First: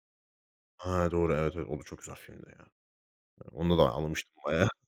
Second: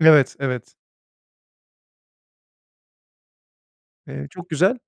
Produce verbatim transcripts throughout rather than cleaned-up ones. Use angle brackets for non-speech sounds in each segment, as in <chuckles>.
Evet, evet. A, doğru. Evet, evet. O da çok güzel filmdi, ya. Onda da Eee, ağlamıştım çok bayağı. güzel.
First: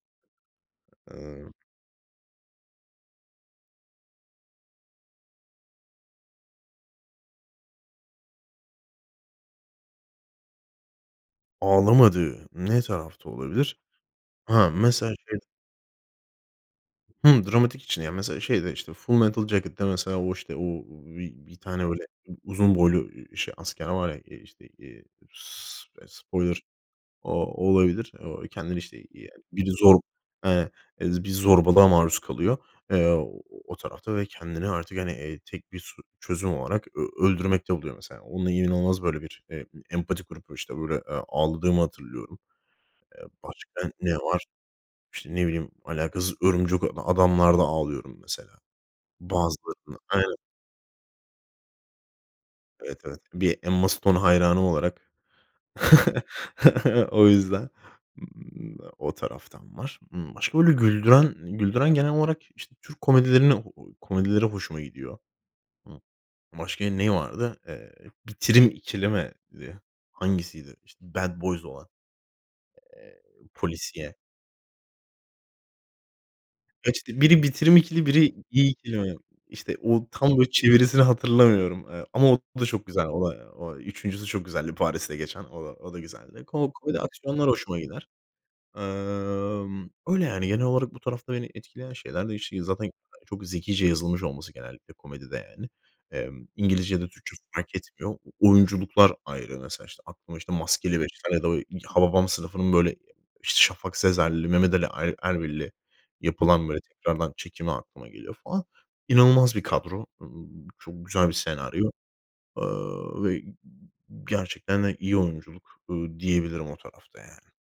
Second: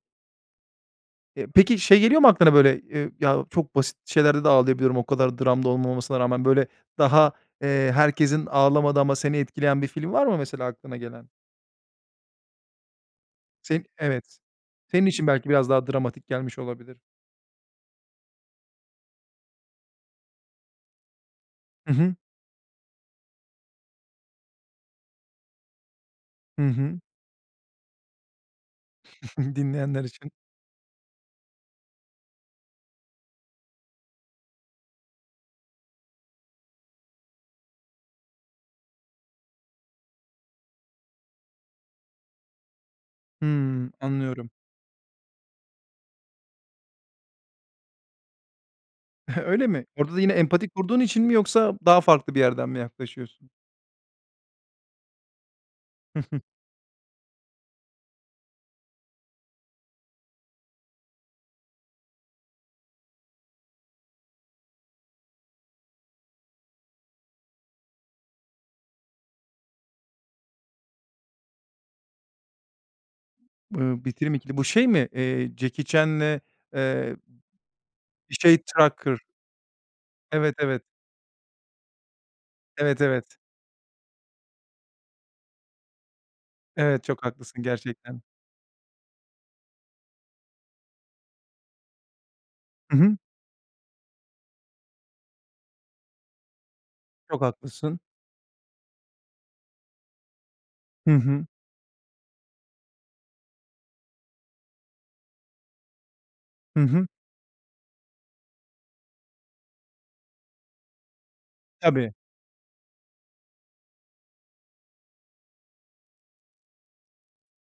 Eee, Iıı peki şey geliyor mu aklına, böyle? Eee, ya çok basit şeylerde de ağlayabiliyorum, o kadar dram da olmamasına rağmen. Böyle daha, eee, herkesin ağlamadığı ama seni etkileyen bir film var mı mesela aklına gelen? Ağlamadığım ne tarafta olabilir? Senin Evet. Ha, Senin mesela için şey belki biraz daha dramatik gelmiş olabilir. Hı, dramatik için de yani mesela, şeyde, işte, Full Metal Jacket'ta. Mesela o işte o o bi bi bir tane Hı öyle hı. u uzun boylu şey asker var ya. İii ,işte, eee, s eee, spoiler Hı hı. o olabilir. O kendini, işte, iii, yani, <chuckles> biri zor Dinleyenler için. e bir zorbalığa maruz kalıyor. Eee, o o tarafta ve kendini artık, hani, eee, tek bir so çözüm olarak ö öldürmekte buluyor, mesela. Onun inanılmaz böyle bir, eee, empati kurup, işte, böyle, eee, ağladığımı hatırlıyorum. Eee, Hımm, başka ne var? anlıyorum. İşte, ne bileyim, alakasız Örümcek A Adam'larda ağlıyorum, mesela. <chuckles> Öyle mi? Bazılarında, Orada da yine aynen. empati kurduğun için mi, yoksa daha farklı bir yerden mi Evet, evet. yaklaşıyorsun? Bir Emma Stone hayranı olarak. <chuckles> O yüzden, ımm, o taraftan var. Imm, başka böyle güldüren güldüren genel olarak, işte, Türk komedilerini komedileri hoşuma gidiyor. Hı. Başka neyi vardı? Eee, "Bitirim İkili" mi, diye? Hangisiydi? İşte, Bad Boys olan. Eee, Eee, polisiye. "Bitirim İkili" bu şey mi, eee, Jackie Chan'le, Kaç eee, dil? Biri, "Bitirim İkili" bir biri, şey "İyi İkili" mi? Tucker? İşte, o tam böyle Evet, evet. çevirisini hatırlamıyorum. Eee, ama o da çok Evet, güzel. O evet. da o üçüncüsü çok güzeldi, Paris'te geçen. O da, o da güzeldi. Ko komedi Evet, çok aksiyonlar haklısın, hoşuma gider. gerçekten. Emm, öyle, yani, genel olarak bu tarafta beni etkileyen şeyler de <unintelligible> zaten Hı hı. çok zekice yazılmış olması genellikle komedide, yani. Emm, İngilizce ya da Türkçe Çok olsun, fark haklısın. etmiyor. Oyunculuklar ayrı, mesela, işte, aklıma, işte, "Maskeli Hı Beşler" ya hı. da o i "Hababam Sınıfı"nın böyle, işte, Şafak Sezer'li, Mehmet Ali E Erbil'li yapılan, böyle, Hı hı. tekrardan çekimi aklıma geliyor falan. İnanılmaz bir kadro, ııı, çok güzel bir senaryo. Tabii. Eee, ve gerçekten de iyi oyunculuk, ııı, diyebilirim o tarafta, yani.